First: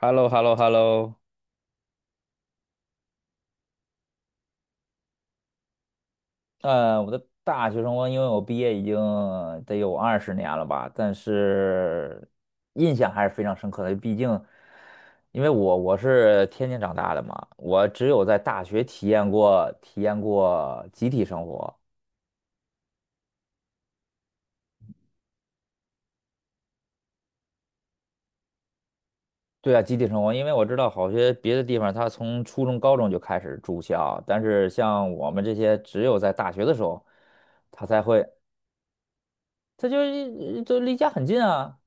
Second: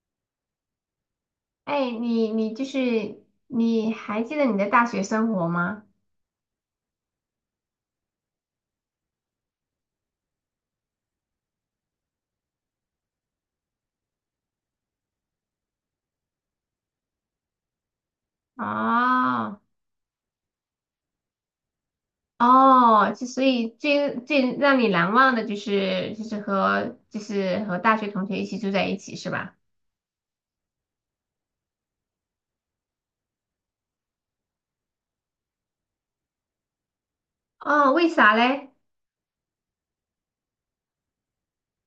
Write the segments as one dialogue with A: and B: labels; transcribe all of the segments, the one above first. A: h e l l o h e l l o h e l l o。
B: 哎，你你就是你还记得你的大学生活吗？
A: 我的大学生活，因为我毕业已经得有20年了吧，但是印象还是非常深刻的。毕竟，因为我是天津长大的嘛，我只有在大学体验
B: 哦
A: 过体验过集体生活。
B: 哦，就所以最让你难忘的就是就是和就是和大学同学一起住在一起是吧？
A: 对啊，集体生活，因为我知道好些别的地方，他从初中、高中就开始住校，但是像我们这些，只有在大学的时候，他
B: 哦，
A: 才
B: 为
A: 会，
B: 啥嘞？
A: 他就离家很近啊。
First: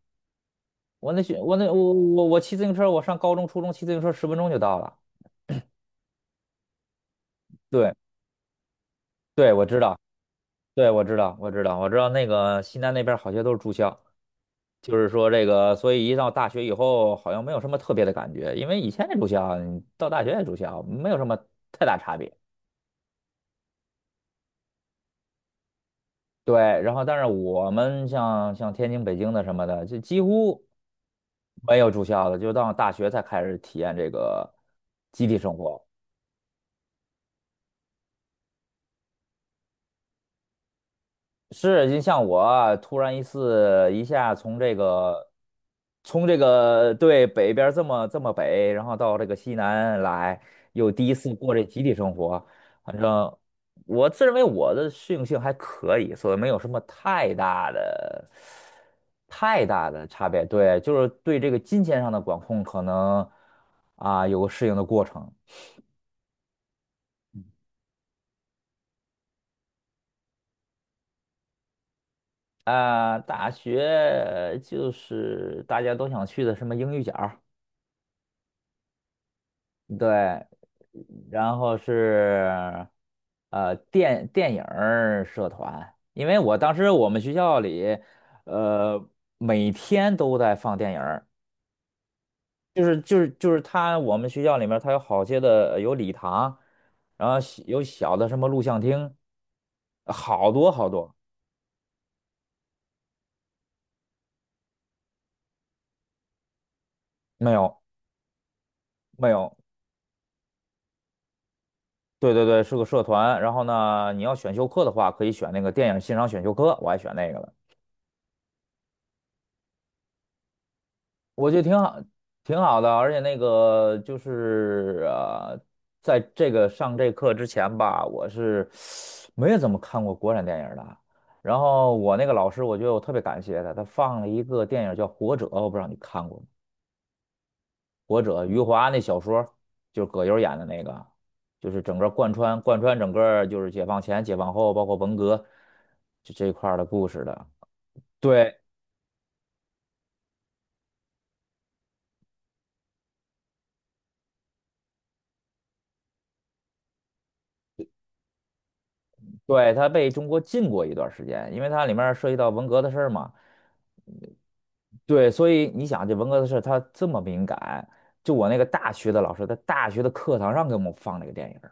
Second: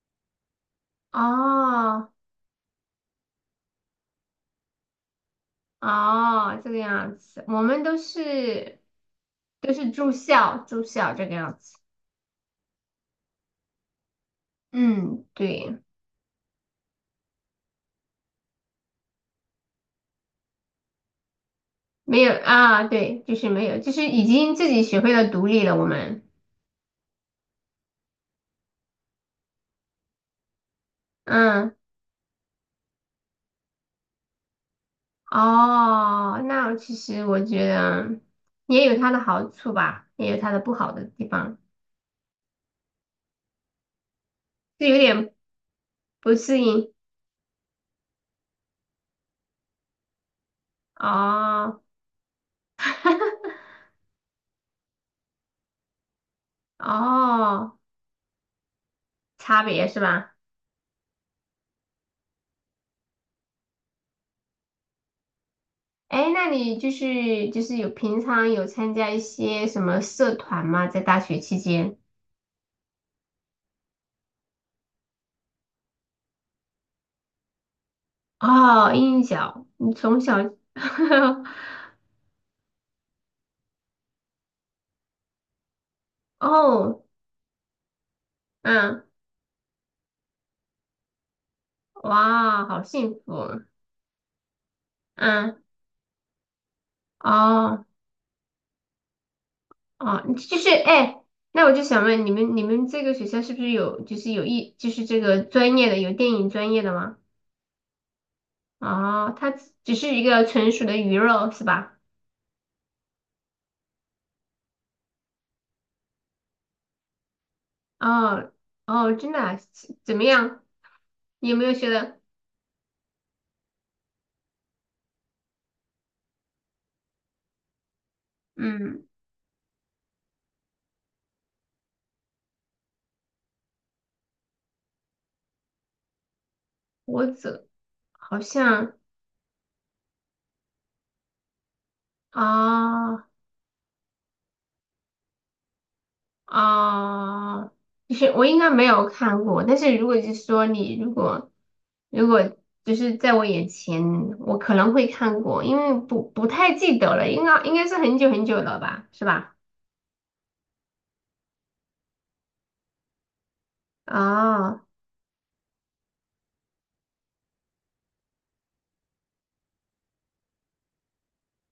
A: 我那学我那我
B: 哦
A: 我我骑自行车，我上高中、初中骑自行车10分钟就到了。
B: 哦，这个样子，我们
A: 对
B: 都是
A: 对，我
B: 都
A: 知
B: 是
A: 道，
B: 住校住
A: 对，我
B: 校
A: 知
B: 这个
A: 道，我
B: 样
A: 知
B: 子。
A: 道，我知道那个西南那边好些都是住校，就是
B: 嗯，
A: 说这个，
B: 对，
A: 所以一到大学以后，好像没有什么特别的感觉，因为以前也住校，你到大学也住校，没有什么太大差
B: 没有
A: 别。
B: 啊，对，就是没有，就是已经自己学会了独立了，我们。
A: 对，然后但是我们像天津、北京的什么的，就几乎
B: 嗯。
A: 没有住校的，就到大学才开始体验这个集体生活。
B: 哦，那其实我觉得也有它的好处吧，也有它的不好的地方，
A: 是，就像我啊突然一次一下从这
B: 就有
A: 个，
B: 点
A: 从
B: 不
A: 这
B: 适
A: 个
B: 应。
A: 对北边儿这么北，然后到这个西南来，又第一次过这集
B: 哦
A: 体生活，反正我自认为我的适应性还可以，所以没有什么太大
B: 哦，
A: 的
B: 差
A: 太
B: 别
A: 大
B: 是
A: 的差
B: 吧？
A: 别。对，就是对这个金钱上的管控可能啊有个适应的过程
B: 哎，那你就是平常有参加一些什么社团吗？在大学期间？
A: 啊。大学就是大家都想去的什么英语角。
B: 哦，音小，你从小，
A: 对，然后是电影儿社团，因为我当时
B: 哦，
A: 我们学校里，
B: 嗯，
A: 呃每天都在放电影儿，
B: 哇，
A: 就
B: 好
A: 是
B: 幸
A: 就是
B: 福
A: 就
B: 啊，
A: 是他我们学校里面他有好些
B: 嗯，
A: 的有礼堂，然后小有
B: 哦。
A: 小的什么录像厅，
B: 哦，
A: 好
B: 就是
A: 多好多，
B: 哎，那我就想问你们，你们这个学校是不是有就是有一就是这个专业的有电影专业的吗？
A: 没有没
B: 哦，它
A: 有，
B: 只是一个纯属的鱼肉是吧？
A: 对对对，是个社团，然后呢你要选修课的话可以选那个电影欣赏选修课，我还选那个了。
B: 哦哦，真的啊怎么样？你
A: 我
B: 有
A: 觉得
B: 没有
A: 挺
B: 觉
A: 好，
B: 得
A: 挺好的，而且那个就是在这个上这课之前吧，我是
B: 嗯，
A: 没有怎么看过国产电影的。然后我那个老师，我觉得我特别感谢他，他放了一个电影叫《活着》，我不知道你看过吗？
B: 我怎
A: 《活
B: 好
A: 着》，余华
B: 像
A: 那小说，就是葛优演的那个，就是整个贯穿整
B: 啊？哦
A: 个就是解放前、解放后，包括文革就这一块儿的故事的。
B: 啊，就是我
A: 对
B: 应该没有看过，但是如果就是说你如果就是在我眼前，我可能会看过，因为不太记得了，应该是很久很久了吧，是吧？
A: 对，他被中国禁过一段时间，因为它里面涉及到文革的事儿嘛。
B: 啊，
A: 对，所以你想，这文革的事儿他这么敏感，就我那个大学的老师，在大学的课堂上给我们放这个电影儿。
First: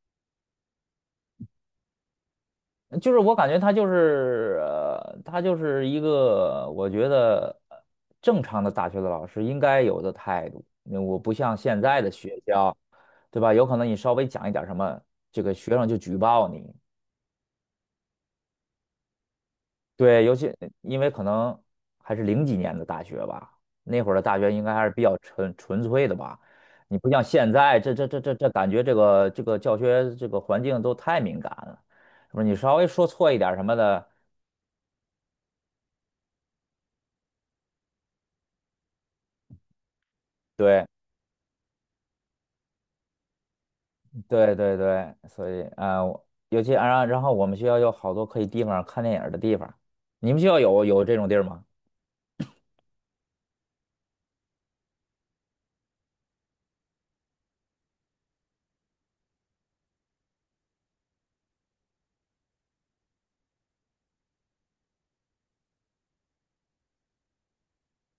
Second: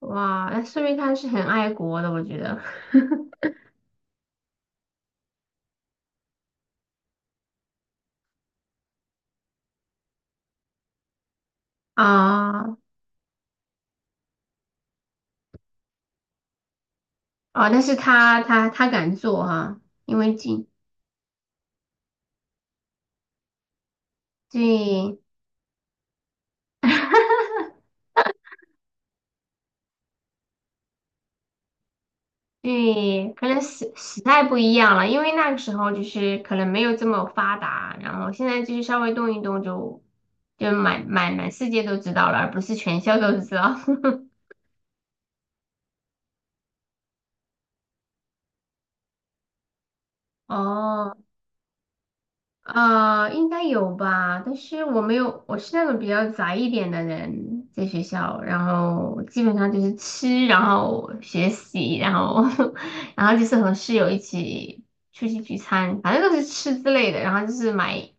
B: 哇，那说明他是很爱国的，我觉得。
A: 就是我感 觉他就是，他就是一个我觉得正常的大学的老师应该有的态度。那我不像现在的学校，
B: 啊
A: 对吧？有可能你稍微讲一点儿什么，这个学生就举报你，
B: 啊，但是他敢做哈、因
A: 对，尤
B: 为
A: 其
B: 近
A: 因为可能还是零几年的大学吧，那会儿的大学应该还是比较
B: 对
A: 纯纯粹的吧。你不像现在，这感觉这个教学这个环境都太敏感了，是不是？你稍微说错
B: 对，
A: 一
B: 可
A: 点儿
B: 能
A: 什么
B: 时
A: 的，
B: 时代不一样了，因为那个时候就是可能没有这么发达，然后现在就是稍微动一动就
A: 对
B: 满世界都知道了，而不是全校都知道。
A: 对对对，所以啊、尤其啊，然后我们学校有好多可以地方看电影儿的地方，你们学 校有有这
B: 哦，
A: 种地儿吗？
B: 应该有吧，但是我没有，我是那种比较宅一点的人，在学校，然后基本上就是吃，然后学习，然后 然后就是和室友一起出去聚餐，反正都是吃之类的，然后就是买，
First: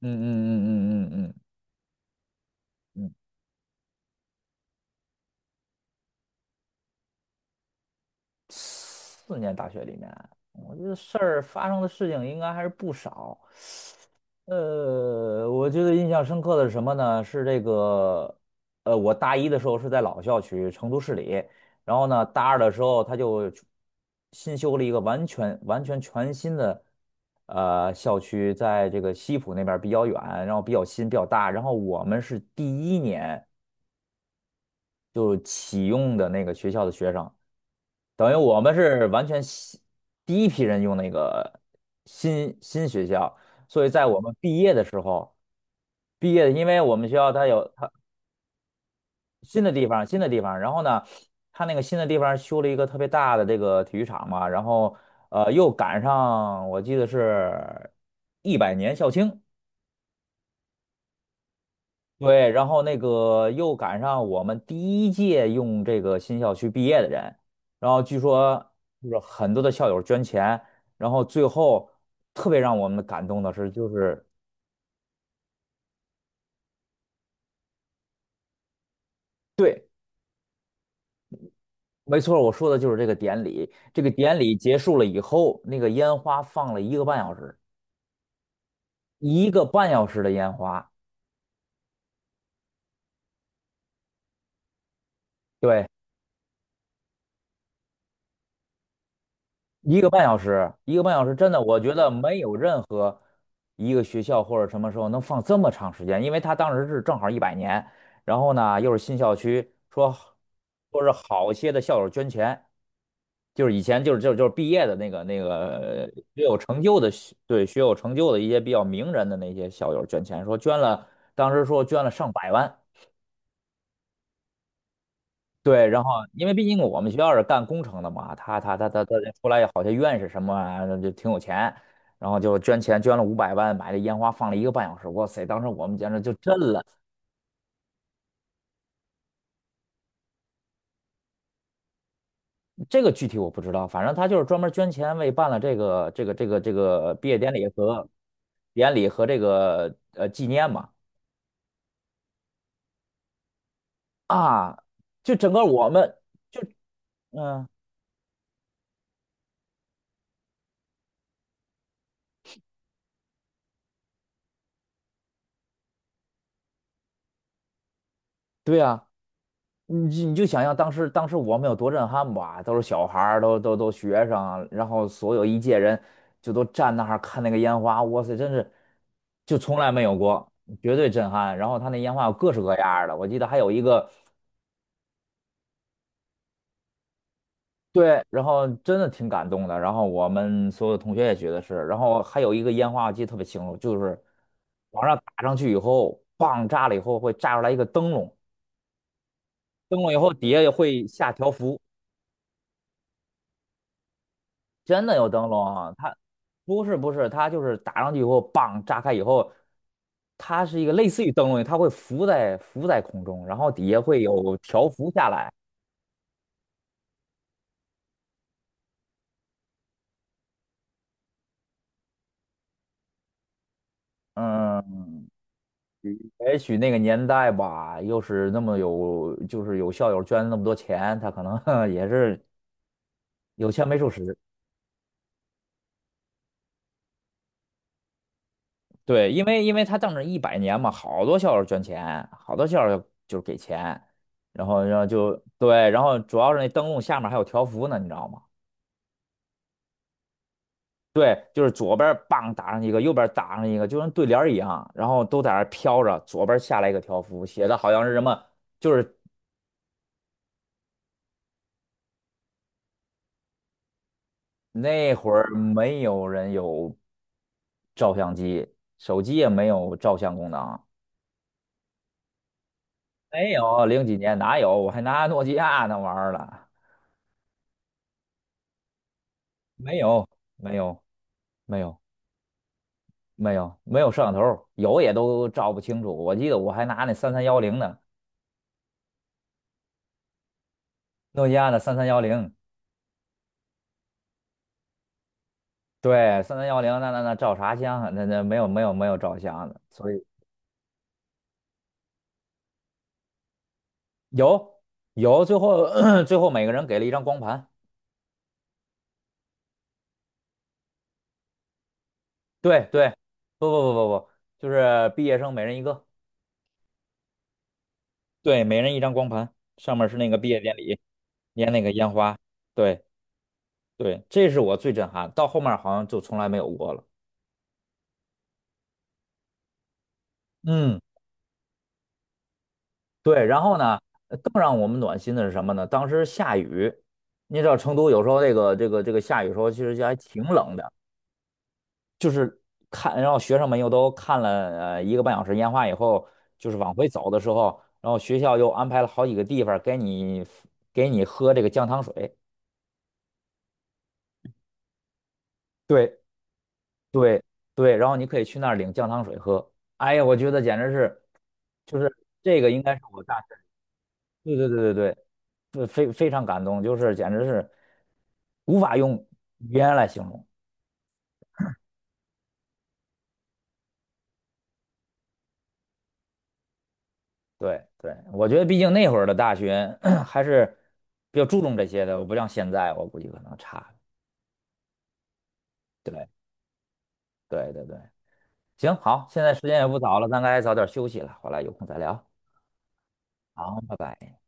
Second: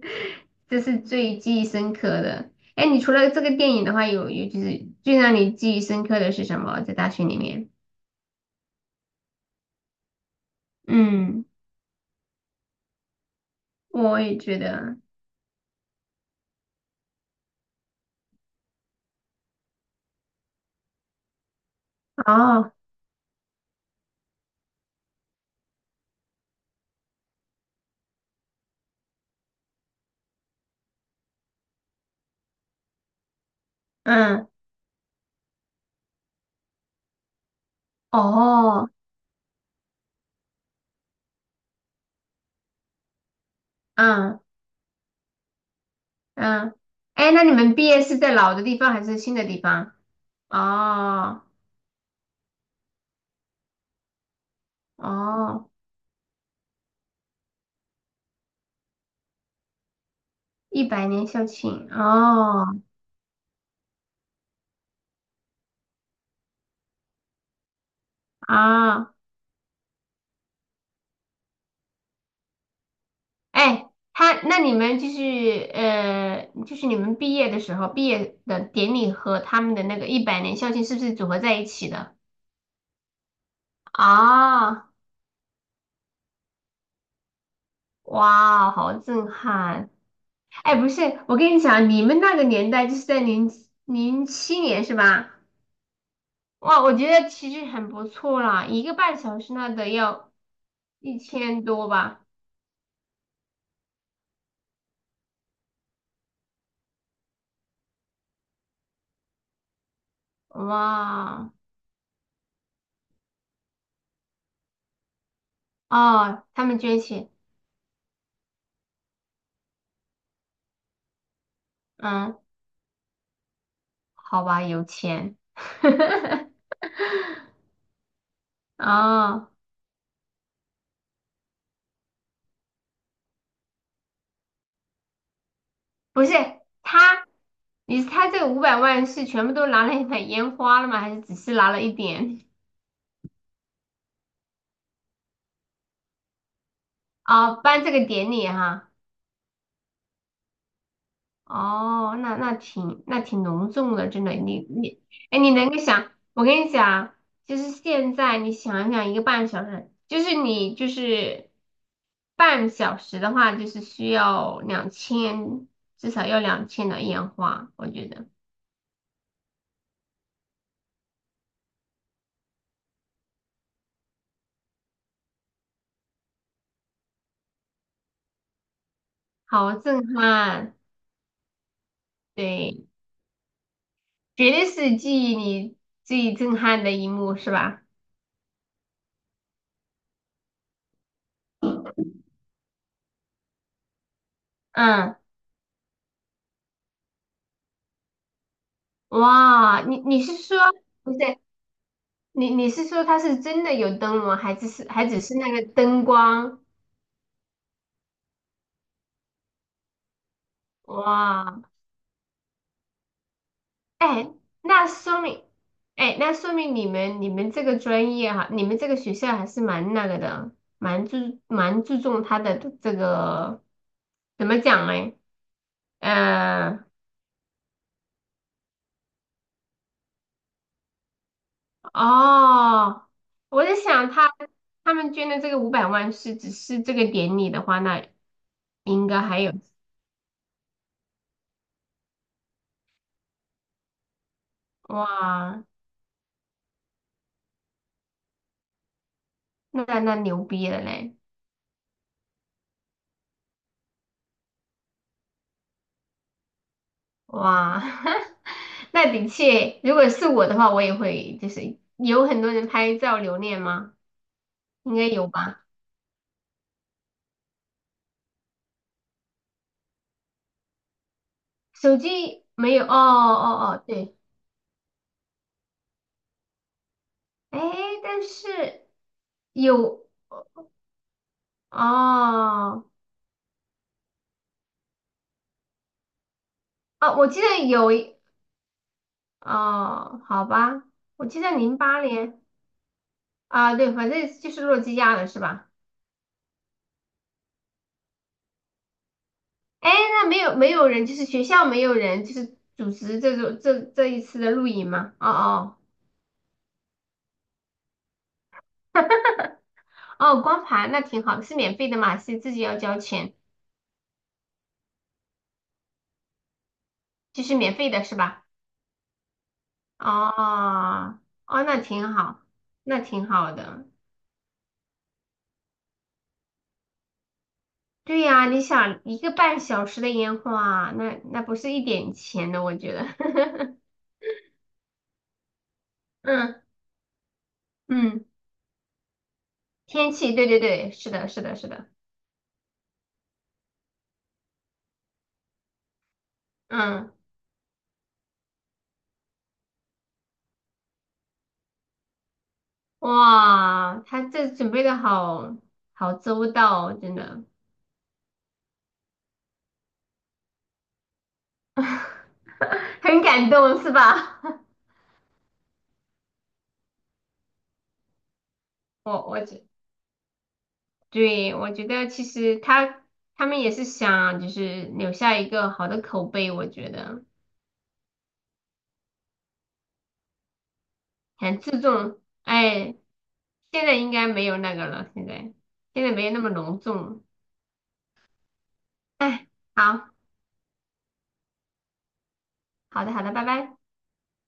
A: 嗯
B: 这是
A: 嗯嗯嗯嗯
B: 最记忆深刻的。哎，你
A: 嗯
B: 除
A: 嗯。
B: 了这个电影的话，就是最让你记忆深刻的是什么？在大学里面？
A: 4年大学里面，我觉得事儿
B: 嗯，
A: 发生的事情应该还是不少。
B: 我也觉得，
A: 我觉得印象深刻的是什么呢？是这个，我大一的时候是在老校区，成都市里，然后呢，大二的
B: 哦，
A: 时候他就新修了一个完全全新的校区，在这个西浦那边儿比较远，然后比较新比较大，然后我们是第一年
B: 嗯，
A: 就启用的那个学校的学生，等于我们
B: 哦，
A: 是完全新第一批人用那个新学校，所以在我们
B: 嗯。
A: 毕业的时候。毕业的，因
B: 嗯，
A: 为我们学校
B: 哎，那
A: 它
B: 你
A: 有
B: 们毕
A: 它
B: 业是在老的地方还是新的地
A: 新的地
B: 方？
A: 方，新的地方，然后呢，
B: 哦
A: 它那个新的地方修了一个特别大的这个体育场嘛，然后
B: 哦，
A: 又赶上我记得是一百年校庆，
B: 一百年校庆
A: 对，然
B: 哦
A: 后那个又赶上我们第一届用这个新校区毕业的人，然后据说就
B: 啊，
A: 是很多的校友捐钱，然后最后特别让我们感动的是，就
B: 哎，
A: 是。
B: 那你们就是就是你们毕业的时候，毕业的典礼和他们的
A: 对。
B: 那个一百年校庆是不是组合在一起的？
A: 没错，我说的就是这个典礼。这个典礼结
B: 啊，
A: 束了以后，那个烟花放了一个半小时，
B: 哇哦，好震
A: 一个半
B: 撼！
A: 小时的烟
B: 哎，不
A: 花。
B: 是，我跟你讲，你们那个年代就是在2007年是吧？
A: 对，
B: 哇，我觉得其实很不错啦，一个半小时那得
A: 一个半
B: 要
A: 小时，一个半
B: 一
A: 小时，真的，
B: 千
A: 我
B: 多
A: 觉得
B: 吧？
A: 没有任何一个学校或者什么时候能放这么长时间，因为他当时是正好一百年，然后呢又是新校区，说是
B: 哇，
A: 好些的校友捐钱，就是以前毕业的那个
B: 哦，他们捐钱，
A: 学有成就的一些比较名人的那些校友捐钱，说捐了，当时说捐了上
B: 嗯，
A: 百万。
B: 好吧，有钱，
A: 对，然后因为毕竟 我们学校是干工程的嘛，他出
B: 哦，
A: 来好像院士什么啊就挺有钱，然后就捐了500万买了烟花放了一个半小时，哇塞，当时我们简直
B: 不
A: 就
B: 是
A: 震了。
B: 他，他这个五百万是全部都拿来买烟花了吗？还是只是拿了一点？
A: 这个具体我不知道，反正他就是专门捐钱为办了这个毕业典
B: 哦，
A: 礼
B: 办这个
A: 和
B: 典礼哈、
A: 这个纪念嘛
B: 哦，那挺隆重的，真的。你
A: 啊，
B: 你，
A: 就
B: 哎，你
A: 整个
B: 能够
A: 我
B: 想，
A: 们
B: 我
A: 就
B: 跟你讲，就
A: 嗯、
B: 是现在你想一想，一个半小时，就是你半小时的话，就是需要两千，至少要两千的烟花，我觉得
A: 对呀、你就想象当时我们有多震撼吧，都是小孩儿，都学生，然后所有一届人就都站那儿看那个烟花，哇塞，真是就
B: 好
A: 从来没
B: 震
A: 有过，
B: 撼，
A: 绝对震撼。然后他那烟花有各式各
B: 对，
A: 样儿的，我记得还有一个
B: 绝对是记忆里最震撼的一幕，是吧？
A: 对，然后真的挺感动的。然后我们所有同学也觉得是，然后还有一个烟花我记得特别清楚，就是往
B: 嗯，
A: 上打上去以后，棒炸了以后会炸出来一个灯笼，
B: 哇，你
A: 灯笼以
B: 你
A: 后
B: 是
A: 底
B: 说
A: 下也会
B: 不是？
A: 下条幅。
B: 你是说他是真的有灯笼，
A: 真
B: 还
A: 的
B: 只
A: 有
B: 是
A: 灯
B: 那个
A: 笼啊，
B: 灯
A: 它
B: 光？
A: 不是，它就是打上去以后，棒炸开以后，它是一个类似于灯
B: 哇，
A: 笼，它会浮在空中，然后底下会
B: 哎，
A: 有
B: 那
A: 条幅
B: 说
A: 下
B: 明，
A: 来。
B: 哎，那说明你们这个专业哈，你们这个学校还是蛮那个的，蛮注重他的这个怎么讲嘞？
A: 嗯，也许
B: 呃，
A: 那个年代吧，又是那么有，就是有校友捐那么多钱，他可能 也是
B: 哦，我
A: 有
B: 在
A: 钱没处
B: 想他
A: 使。
B: 他们捐的这个五百万是只是这个典礼的话，那应该
A: 对，
B: 还
A: 因
B: 有
A: 为因为他当着一百年嘛，好多校友捐钱，好多校友就是给钱，然后就
B: 哇，
A: 对，然后主要是那灯笼下面还有条幅呢，你知道吗？
B: 那牛逼了嘞！
A: 对，就是左边儿棒打上一个，右边儿打上一个，就跟对联儿一样，然后都在那儿飘着。左边儿下来一个条幅，写的
B: 哇，
A: 好像是什么，就
B: 那
A: 是
B: 的确，如果是我的话，我也会，就是有很多人拍照留念吗？应该
A: 那
B: 有
A: 会儿
B: 吧。
A: 没有人有照相机，手机也没有照相功能，
B: 手机没有，哦哦
A: 没
B: 哦，
A: 有，零
B: 对，
A: 几年哪有？我还拿诺基亚那玩意儿了，
B: 哎，但是
A: 没
B: 有，
A: 有，没有，没有，
B: 哦
A: 没有，没有摄像头，有也都照不清楚。我记得我还拿那
B: 哦，我
A: 三
B: 记
A: 三幺
B: 得
A: 零
B: 有
A: 呢，
B: 一哦，好吧，我记
A: 诺基
B: 得
A: 亚
B: 零
A: 的三
B: 八
A: 三幺
B: 年
A: 零。
B: 啊，对，反正就是诺基亚的是吧？
A: 对，三三幺零，那那那照啥相啊？那那没有没有没有照相的，
B: 哎，
A: 所以
B: 那没有人，就是学校没有人，就是组织这种这一次的录
A: 有
B: 营吗？哦
A: 有，最
B: 哦。
A: 后 最后每个人给了一张光盘。
B: 哦，光盘那挺好的，是免费的嘛？是自己要
A: 对
B: 交
A: 对，
B: 钱，
A: 不不不不不，就是毕业生每人一个，
B: 就是免费的是吧？
A: 对，每人一张光盘，上面是那
B: 哦，
A: 个毕业典礼，
B: 哦，
A: 连
B: 那
A: 那个
B: 挺
A: 烟花。
B: 好，那
A: 对
B: 挺好的。
A: 对，这是我最震撼，到后面好像就从来没有过了。
B: 对呀，你想一个半小时的烟花，
A: 嗯，
B: 那不是一点钱的，我觉得。
A: 对，然后 呢，呃更让我们暖心的是什么呢？当时下
B: 嗯
A: 雨，你知道成都有
B: 嗯，
A: 时候这个下雨时候其实就
B: 天
A: 还
B: 气，
A: 挺
B: 对对
A: 冷
B: 对，
A: 的。
B: 是的，是的，是的。
A: 是看，然后学生们又都看了一个半小时烟花以后，就是往回
B: 嗯，
A: 走的时候，然后学校又安排了好几个地方给你给你喝这个姜糖水，
B: 哇，他这准备的好好
A: 对
B: 周到哦，真
A: 对
B: 的，
A: 对，然后你可以去那儿领姜糖水喝。哎呀，我觉得简直是，就是这个应该是
B: 很
A: 我大学，
B: 感动是吧？
A: 对对对对对，非常感动，就是简直是无法 用
B: 我。
A: 语言来形容。
B: 对，我觉得其实他们也是想就是留下一个好的口碑，我觉得
A: 对对，我觉得毕竟那会儿的大学 还是比较注
B: 很
A: 重
B: 注
A: 这些的，
B: 重。
A: 我不像现在，
B: 哎，
A: 我估计可能
B: 现
A: 差。
B: 在应该没有那个了，现在没有那
A: 对
B: 么隆重。
A: 对对对，行，好，现
B: 哎，
A: 在时间也不
B: 好
A: 早了，咱该早点休息了，回来有空再聊。
B: 好的好的，拜拜。
A: 好，拜拜。